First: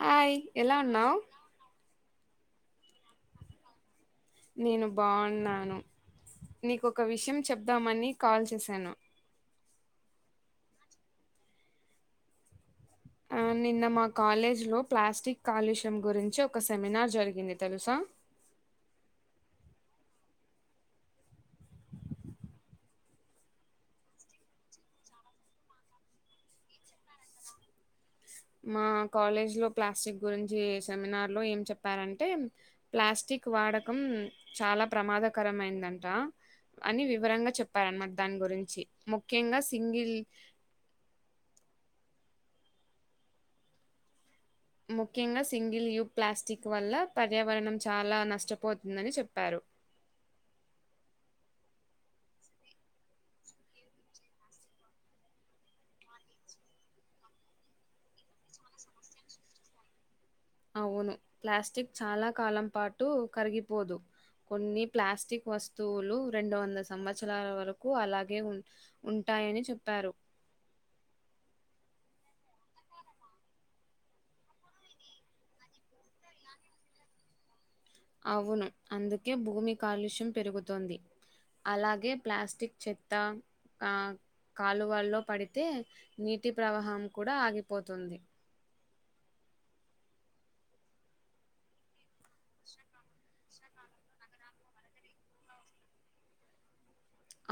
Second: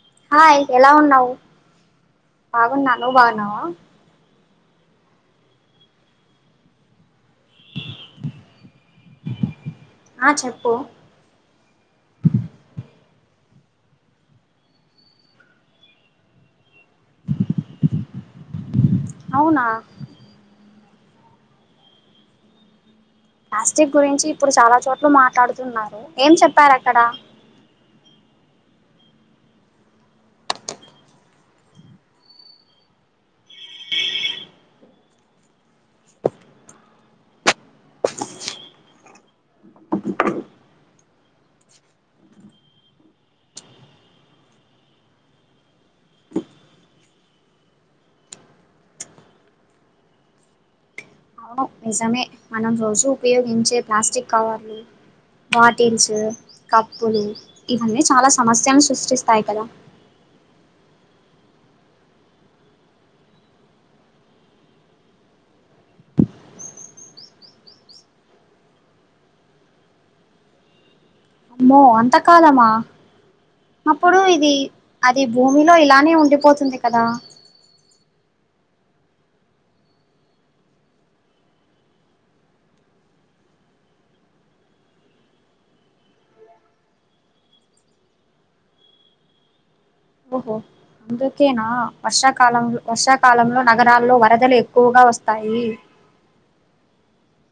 Hi ఎలా ఉన్నావ్ బాగున్నా నువ్వు బాగున్నావా నేను బాగున్నాను నీకొక విషయం చెప్దామని కాల్ చేశాను ఆ చెప్పు ఆ నిన్న మా కాలేజ్ లో ప్లాస్టిక్ కాలుష్యం గురించి ఒక్ ఒక సెమినార్ జరిగింది తెలుసా అవునా ప్లాస్టిక్ గురించి ఇప్పుడు చాలా చోట్ల మాట్లాడుతున్నారు ఏం చెప్పారు అక్కడ మా కాలేజ్ లో ప్లాస్టిక్ గురించి సెమినార్ లో ఏం చెప్పారంటే ప్లాస్టిక్ వాడకం చాలా ప్రమాదకరం అయిందంట అని వివరంగా చెప్పారన్నమాట దాని గురించి ముఖ్యంగా సింగిల్ ముఖ్యంగా సింగిల్ యూ ప్లాస్టిక్ వల్ల పర్యావరణం చాలా నష్టపోతుందని చెప్పారు అవును నిజమే మనం రోజూ ఉపయోగించే ప్లాస్టిక్ కవర్లు బాటిల్స్ కప్పులు ఇవన్నీ చాలా సమస్యలు సృష్టిస్తాయి కదా అవును. ప్లాస్టిక్ చాలా కాలం పాటు కరిగిపోదు. కొన్ని ప్లాస్టిక్ వస్తువులు, రెండు వందల సంవత్సరాల వరకు అలాగే ఉ ఉంటా యని చెప్పారు. అమ్మో! అంతకాలమా? అప్పుడు ఇది అది భూమిలో ఇలానే ఉండిపోతుంది కదా! అవును, అందుకే భూమి కాలుష్యం పెరుగుతోంది. అలాగే ప్లాస్టిక్ చెత్త, ఆ కాలువల్లో పడితే నీటి ప్రవాహం కూడా ఆగిపోతుంది. ఓహో! అందుకేనా, వర్షాకాలం వర్షాకాలంలో నగరాల్లో వరదలు ఎక్కువగా వస్తాయి.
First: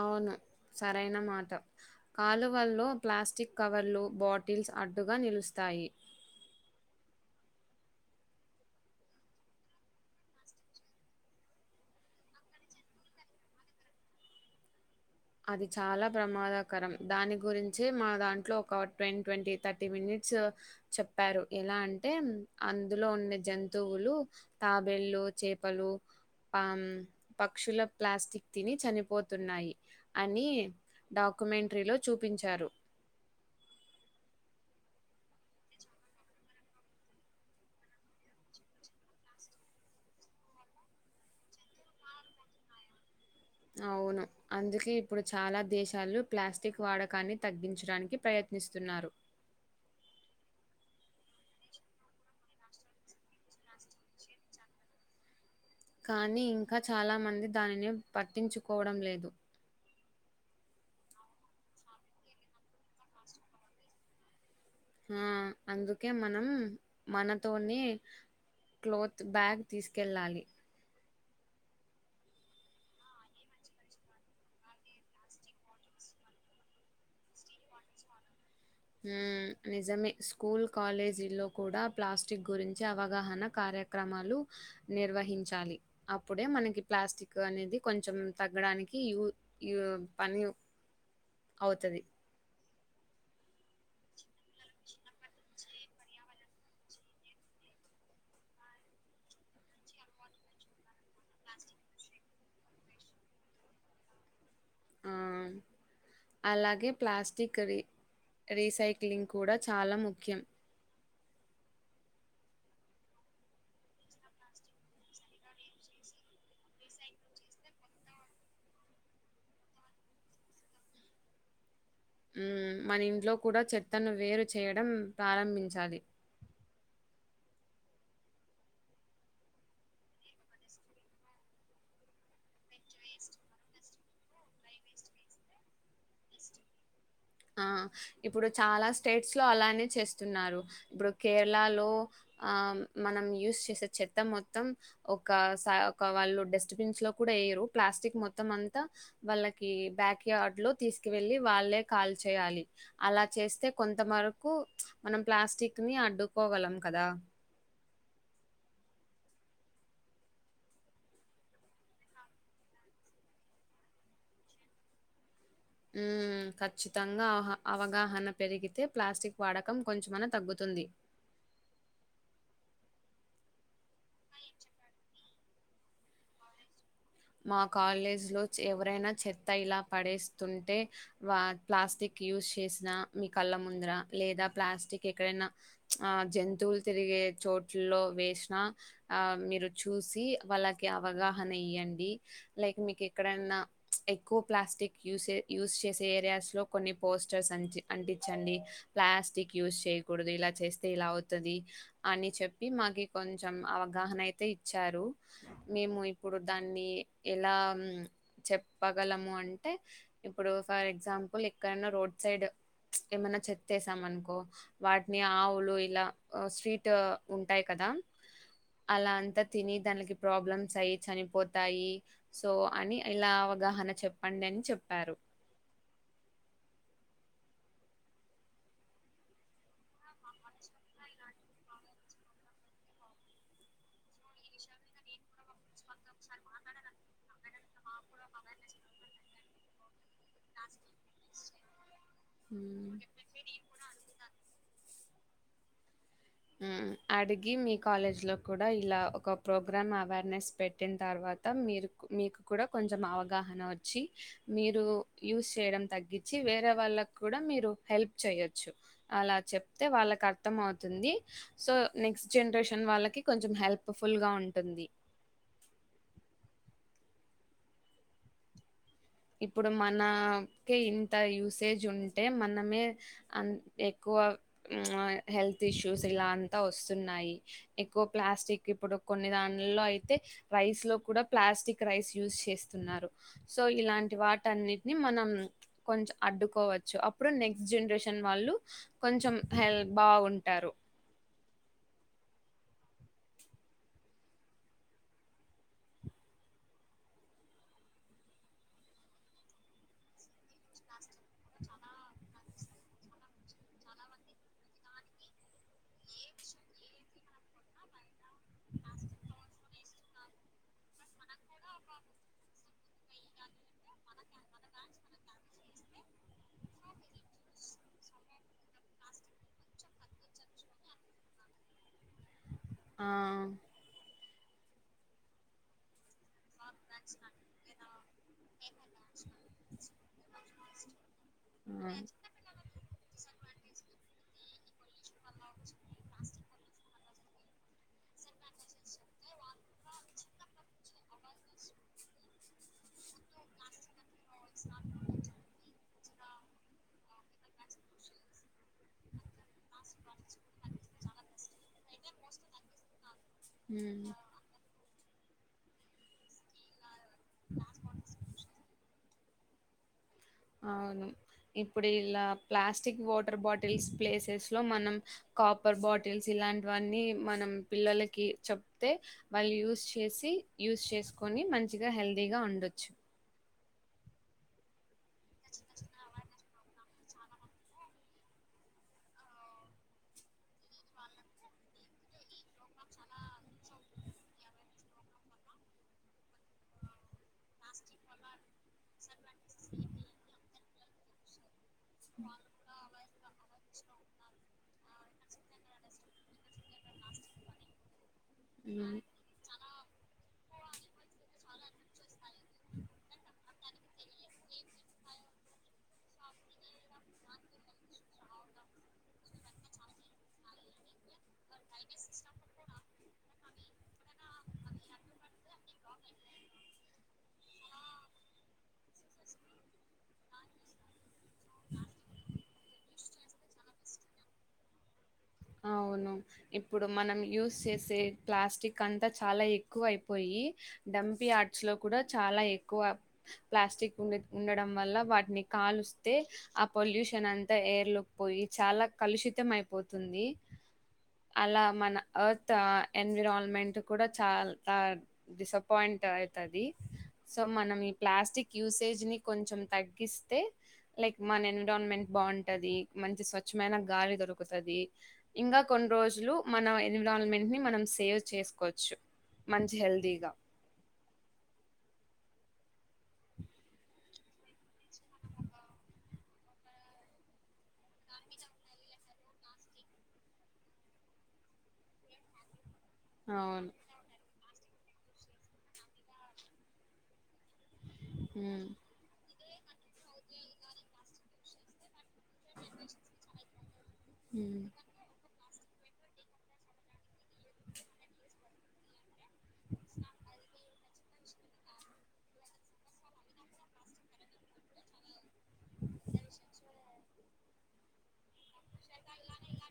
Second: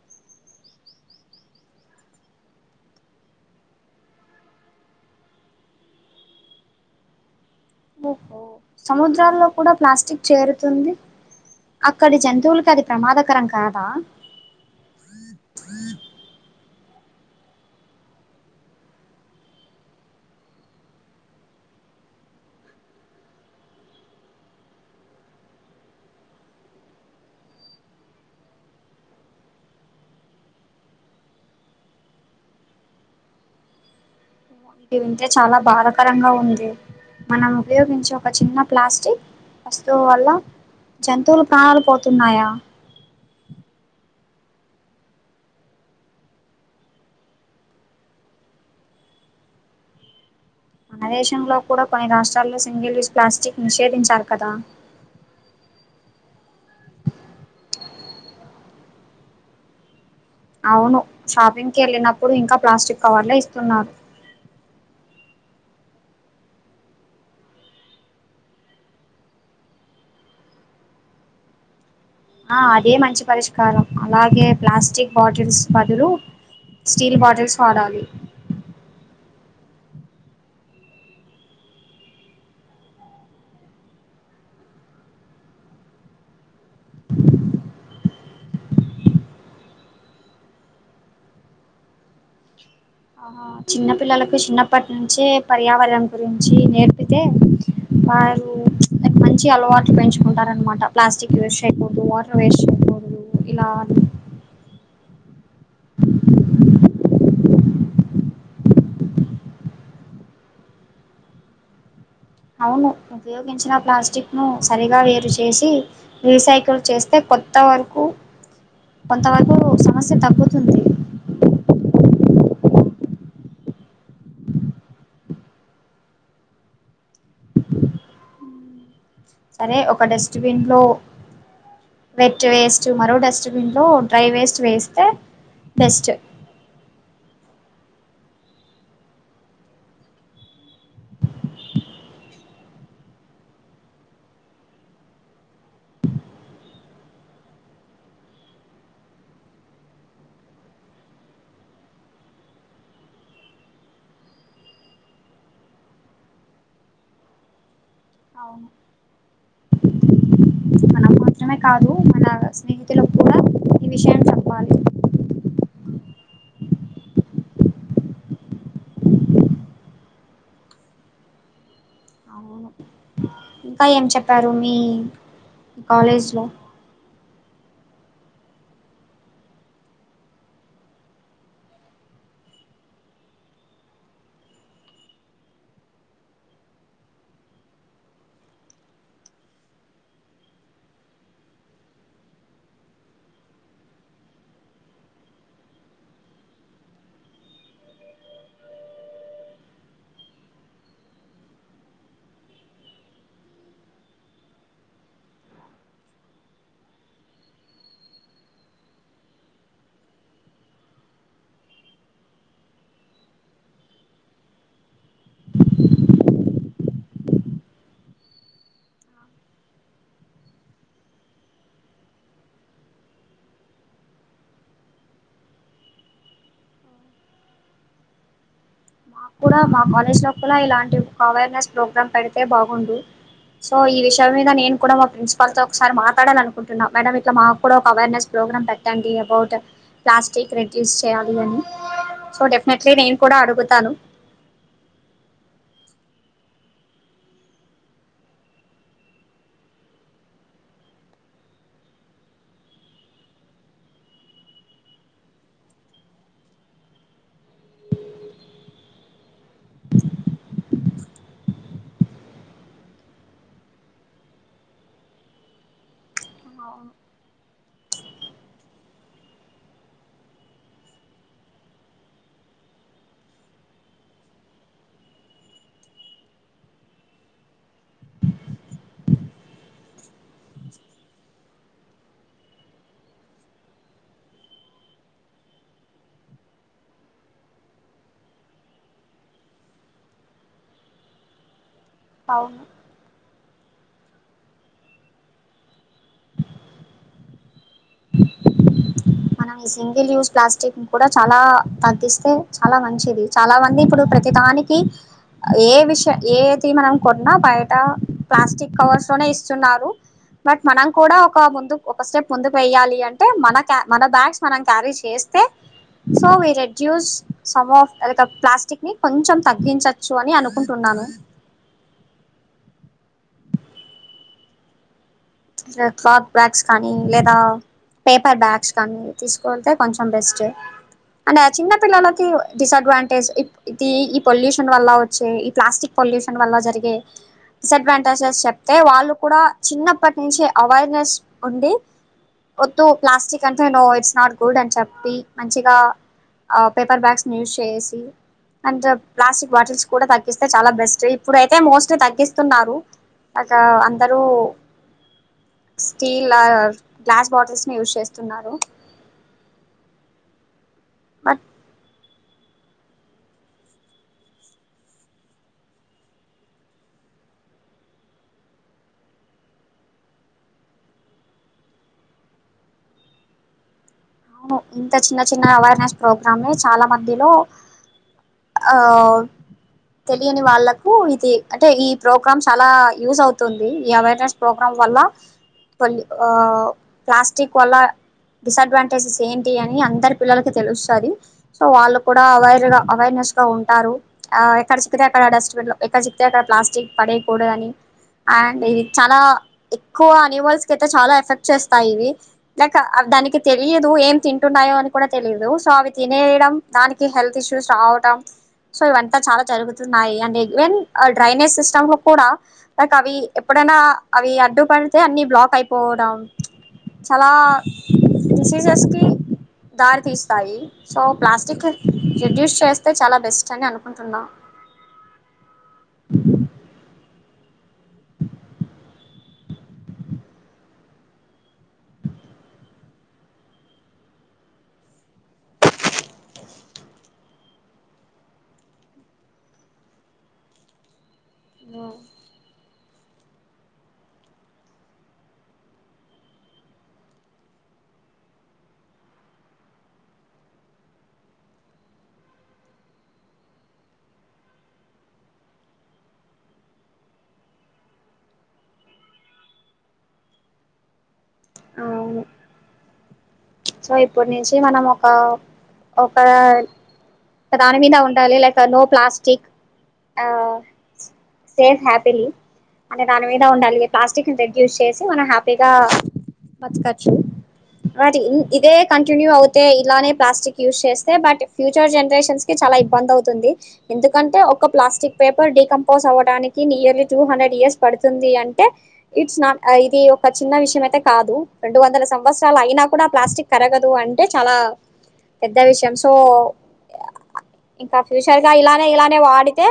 అవును, సరైన మాట. కాలువల్లో ప్లాస్టిక్ కవర్లు, బాటిల్స్ అడ్డుగా నిలుస్తాయి. ఓహో! సముద్రాల్లో కూడా ప్లాస్టిక్ చేరుతుంది. అక్కడి జంతువులకి అది ప్రమాదకరం కాదా? అది చాలా ప్రమాదక రం దాని గురించి, మా దాంట్లో ఒక టెన్, ట్వంటీ థర్టీ మినిట్స్ చెప్పారు. ఎలా అంటే అందులో ఉన్న జంతువులు తాబేళ్లు, చేపలు పాము, పక్షుల ప్లాస్టిక్ తిని చనిపోతున్నాయి. అని డాక్యుమెంటరీలో చూపించారు. ఇది వింటే చాలా బాధాకరంగా ఉంది. మనం ఉపయోగించే ఒక చిన్న ప్లాస్టిక్ వస్తువు వల్ల జంతువులు ప్రాణాలు పోతున్నాయా? అవును. అందుకే ఇప్పుడు చాలా దేశాలు ప్లాస్టిక్ వాడకాన్ని తగ్గించడానికి ప్రయత్న ప్రయత్నిస్తున్నారు. అ [unintelligible] మన దేశంలో కూడా కొన్ని రాష్ట్రాల్లో సింగిల్ యూస్ ప్లాస్టిక్ నిషేధించారు కదా? కానీ ఇంకా చాలా మంది, దానిని పట్టించుకోవడం లేదు. అవును షాపింగ్కి, వెళ్ళినప్పుడు ఇంకా ప్లాస్టిక్ కవర్లే ఇస్తున్నారు. ఆ, అందుకే మనం మనతోనే క్లోత్ బ్యాగ్ తీసుకెళ్ళాలి. ఆ అదే మంచి పరిష్కారం. అలాగే ప్లాస్టిక్ బాటిల్స్ బదులు స్టీల్ బాటిల్స్ వాడాలి. మ్, నిజమే స్కూల్, కాలేజీ లో కూడా ప్లాస్టిక్ గురించి అవగాహన కార కార్యక్రమాలు నిర్వహించాలి. అప్పుడే మనకి ప్లాస్టిక్ అనేది కొంచెం తగ్గడానికి దానికి యూత్ యు పని అవుతాది. చిన్న పిల్లలకు చిన్నప్పటి నుంచే పర్యావరణం గురించి నేర్పితే వాళ్ళు మంచి అలవాట్లు పెంచుకుంటారు అన్నమాట. ప్లాస్టిక్ వేస్ట్ చేయకూడదు, వాటర్ వేస్ట్ చేయకడదు. ఇలా అలాగే ప్లాస్టిక్ రీ రీసైక్లింగ్ కూడా చాలా ముఖ్యం. అవును, ఉపయోగించిన ప్లాస్టిక్ ను సరిగా వేరు చేేసి రిసైకిల్ చేస్తే. కొత్త వరకు కొంతవరకు సమస్య తగ్గుతుంది. మన ఇంట్లో కూడా చెత్తను వేరు చేయడం ప్రారంభించాలి. సరే ఒక డస్ట్బిన్ లో వెట్ వేస్ట్, మరో డస్ట్బిన్ లో డ్రై వేస్ట్ వేస్తే బెస్ట్. ఆ ఇప్పుడు చాలా స్టేట్స్ లో అలానే చేస్తున్నారు ఇప్పుడు కేరళ లో ఆ మనం యూస్ చేసే చెత్త మొత్తం ఒక సా ఒక వాళ్ళు డస్ట్బిన్స్ లో కూడా పేరు ప్లాస్టిక్ మొత్తం అంతా వాళ్ళకి బ్యాక్యార్డ్ లో తీసుకు వెళ్ళి వాళ్ళే కాల్ చేయాలి అలా చేస్తే కొంత వరకు మనం ప్లాస్టిక్ అడ్డుకోగలం కదా అవును మనం మాత్రమే కాదు మన స్నేహితులకు కూడా ఈ విషయం చెప్పాలి హ్మ్. ఖచ్చితంగా అవహ అవగాహన పెరిగితే ప్లాస్టిక్ వాడకం కొంచెమన్నా తగ్గుతుంది అవును ఇంకా ఏం చెప్పారు మీ కాలేజ్లో మా కాలేజ్ లో ఎవరైనా చెత్త ఇలా పడేస్తుంటే వా ప్లాస్టిక్ యూజ్ చేసిన మీ కళ్ళ ముందర లేదా ప్లాస్టిక్ ఎక్కడైనా ఆ జంతువులు తిరిగే చోట్లల్లో వేసినా ఆ మీరు చూసి వాళ్ళకి అవగాహన ఇయ్యండి లైక్ మీకు ఎక్కడన్నా ఎక్కువ ప్లాస్టిక్ యూస్ చేసే ఏరియాస్ లో కొన్ని పోస్టర్స్ అంటి అంటించండి ప్లాస్టిక్ యూస్ చేయకూడదు ఇలా చేస్తే ఇలా అవుతది అని చెప్పి మాకి కొంచెం అవగాహన అయితే ఇచ్చారు మేము ఇప్పుడు దాన్ని ఎలా చెప్పగలము అంటే ఇప్పుడు ఫర్ ఎగ్జాంపుల్ ఎక్కడనా రోడ్ సైడ్ సైడు ఏమైన్నా చెత్తేశాం అనుకో వాటిని ఆవులు ఇలా స్వీట్ ఉంటాయి కదా అలా అంతా తిని దానికి ప్రాబ్లమ్స్ అయి చనిపోతే తాయి సో అని ఇలా అవగాహన చెప్పండి అని చెప్పారు మాకు కూడా మా కాలేజ్ లోపల ఇలాంటి ఒక అవేర్నెస్ ప్రోగ్రామ్ పెడితే బాగుండు సో ఈ విషయం మీద నేను కూడా మా ప్రిన్సిపాల్ తో ఒకసారి మాట్లాడాలి అనుకుంటున్నా మేడం ఇట్లా మాకు కూడా ఒక అవేర్నెస్ ప్రోగ్రామ్ పెట్టండి అబౌట్ ప్లాస్టిక్ రిడ్యూస్చేయాలి అని సో డెఫినెట్లీ మ్మ్. నేను కూడా అడుగుతాను హ్మ్మ్ అడిగి మీ కాలేజ్ లో కూడా ఇలా ఒక ప్రోగ్రామ్ అవేర్నెస్ పెట్టిన తర్వాత త మీరు మీకు కూడా కొంచెం అవగాహన వచ్చి మీరు యూస్ చేయడం తగ్గించి చ్చి వేరే వాళ్ళకి కూడా మీరు హెల్ప్ చేయొచ్చు అలా చెప్తే వాళ్ళకి అర్థం అవుతుంది సో నెక్స్ట్ జనరేషన్ వాళ్ళకి కొంచెం హెల్ప్ఫుల్ గా ఉంటుంది ఇప్పుడు మనకే ఇంత యూసేజ్ ఉంటే మనమే ఎక్కువ ఎక్ హెల్త్ ఇష్యూస్ ఇలా అంతా వస్తున్నాయి ఎక్కువ ప్లాస్టిక్ ఇప్పుడు కొన్ని దాంట్లల్లో అయితే రైస్ లో కూడా ప్లాస్టిక్ రైస్ యూజ్ చేస్తున్నారు సో ఇలాంటి వాటన్నిటిని మనం కొంచం అడ్డుకోవచ్చు అప్పుడు నెక్స్ట్ జనరేషన్ వాళ్ళు కొంచెం హెల్ బావుంటారు అవును మనం ఈ సింగిల్ యూస్ ప్లాస్టిక్ కూడా చాలా తగ్గిస్తే చాలా మంచిది చాలా మంది ఇప్పుడు ప్రతి దానికి ఏ విషయం ఏది మనం కొన్నా బయట ప్లాస్టిక్ కవర్స్ లోనే ఇస్తున్నారు బట్ మనం కూడా ఒక ముందు ఒక స్టెప్ ముందుకు వెయాలి అంటే మనక మన బ్యాగ్స్ మనం క్యారీ చేస్తే so we reduce some of plastic ని కొంచెం తగ్గించచ్చు అని అనుకుంటున్నారు అను ఆ వేక్ అప్ బ్యాగ్స్ కానీ లేదా పేపర్ బ్యాగ్స్ కానీ తీసుకెళ్తే కొంచెం బెస్ట్ అంటే ఆ చిన్న ఉమ్ పిల్లలకి డిసడ్వాంటేజ్ ఇది ఈ పొల్యూషన్ వల్ల వచ్చే ఈ ప్లాస్టిక్ పొల్యూషన్ వల్ల జరిగే డిసడ్వాంటేజెస్ చెప్తే వాళ్ళు కూడా చిన్నప్పటి నుంచి అవేర్నెస్ ఉండి వద్దు ప్లాస్టిక్ అంటే నో ఇట్స్ నాట్ గుడ్ అని చెప్పి మంచిగా పేపర్ బ్యాగ్స్ యూస్ చేసి అండ్ ప్లాస్టిక్ బాటిల్స్ కూడా తగ్గిస్తే చాలా బెస్ట్ ఇప్పుడుయితే మోస్ట్ తగ్గిస్తున్నారు అగా అందరూ స్టీల్ గ్లాస్ బాటిల్స్ ని యూస్ చేస్తున్నారు అవును బట్ ఇప్పుడే ఇలా ప్లాస్టిక్ వాటర్ బాటిల్స్ ప్లేసెస్ లో మనం కాపర్ బాటిల్స్ ఇలాంటివన్నీ మనం పిల్లలకి చెప్తే వాళ్లు యూస్ చేసి యూస్ చేసుకొని మంచిగా హ్యాపీగా హెల్దీగా ఉండొచ్చు అవును ఇంత చిన్న చిన్న అవేర్నెస్ ప్రోగ్రాం చాలా మందిలో ఆ తెలియని వాళ్ళలకు ఇది అంటే ఈ ప్రోగ్రామ్ చాలా యూజ్ అవుతుంది ఈ అవేర్నెస్ ప్రోగ్రామ్ వల్ల ప్లాస్టిక్ వల్ల డిసడ్వాంటే సేంద్రీయ అని అందరి పిల్లలకి తెలుస్తుంది సో వాళ్ళు కూడా అవైర్గా అవేర్నెస్ గా ఉంటారు ఆ ఎక్కడ చిక్తే అక్కడ డస్ట్బిన్ లో ఎక్కడ చిక్తే అక్కడ ప్లాస్టిక్ పడేయకూడదని అండ్ ఇది చాలా ఎక్కువ అనిమల్స్ కయితే చాలా ఎఫెక్ట్ చేస్తాయి ఇవి లైక్ దానికి తెలియదు ఏం తింటున్నాయో అని కూడా తెలిదు సో అవి తినేయడం దానికి హెల్త్ ఇష్యూస్ రావడం సో ఇవంతా చాలా జరుగుతున్నాయి అండ్ ఈవెన్ ఆ డ్రైనేజ్ సిస్టమ్ లో కూడా లైక్ అవి ఎప్పుడై నా అవి అడ్డుపడితే అన్ని బ్లాక్ అయిపోవడం చాలా విశేషస్కి దారి తీస్తాయి సో ప్లాస్టిక్ రిడ్యూస్ చేస్తే చాలా బెస్ట్ అని అనుకుంటున్నాం అవును ఇప్పుడు మనం యూస్ చేసే ప్లాస్టిక్ అంతా చాలా ఎక్కువ అయిపోయి డంప్ యార్డ్స్ లో కూడా చాలా చ ఎక్కువ ప్లాస్టిక్ ఉండడం వల్ల వాటిని కాలుస్తే ఆ పొల్యూషన్ అంతా ఎయిర్ లుక్ పోయి చాలా కలుషితం అయిపోతుంది ఉంది అలా మన అర్త్ ఎన్విరాల్మెంట్ కూడా చాలా డిసప్పయింట్ అయితది సో మనం ఈ ప్లాస్టిక్ యూసేజ్ ని కొంచెం తగ్గిస్తే లైక్ మన ఎన్విరాన్మెంట్ బాగుంటది మంచి స్వచ్ఛమైన గాలి దొరుకుతుంది ఇంకా కొన్ని రోజులు మన ఎన్విరాన్మెంట్ ని మనం సేవ్ చేసుకోవచ్చు మంచి హెల్దీగా అవు సో ఇప్పుడు నుంచి మనం ఒక ఒక దాని మీద ఉండి లైక్ నో ప్లాస్క్ ఇట్ ఆ సేఫ్ హ్యాపీలీ అనే దాని మీద అవును. ఉండాలి ప్లాస్టిక్ ని రిడ్యూస్ చేసి మనం హ్యాపీగా మచికచ్చు బట్ హ్మ్ ఇదే కంటిన్యూ అవుతే ఇలానే ప్లాస్టిక్ యూజ్ చేస్తే బట్ ఫ్యూచర్ జన చాలా ఇబ్బంది అవుతుంది ఎందుకంటే ఒక హ్మ్ ప్లాస్టిక్ పేపర్ డీకంపోజ్ అవ్వడానికి నియర్లీ టూ హండ్రెడ్ ఇయర్స్ పడుతుంది అంటే ఇట్స్ నాట్ ఐడి ఒక చిన్న విషయం అయితే కాదు రెండు వందల సంవత్సరాలు అయినా కూడా ప్లాస్టిక్ కరగదు అంటే చాలా పెద్ద విషయం సో ఇంకా ఫ్యూచర్ గా ఇలానే ఇలానే వాడితే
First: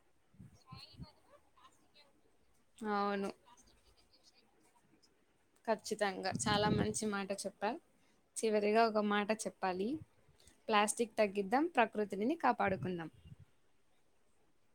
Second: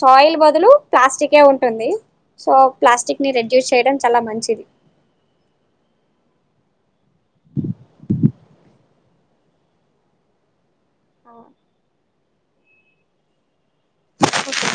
సాయిల్ బదులు ప్లాస్టిక్ కే ఉంటుంది సో అవును. ప్లాస్టిక్ని రెడ్యూస్ చేయడం చాలా మంచిది కచ్చితంగా చాలా మంచి మాట చెప్పారు చివరిగా ఒక మాట చెప్పాలి ప్లాస్టిక్ తగ్గిద్దాం ప్రకృతిని కాపాడుకుందాం ఓకే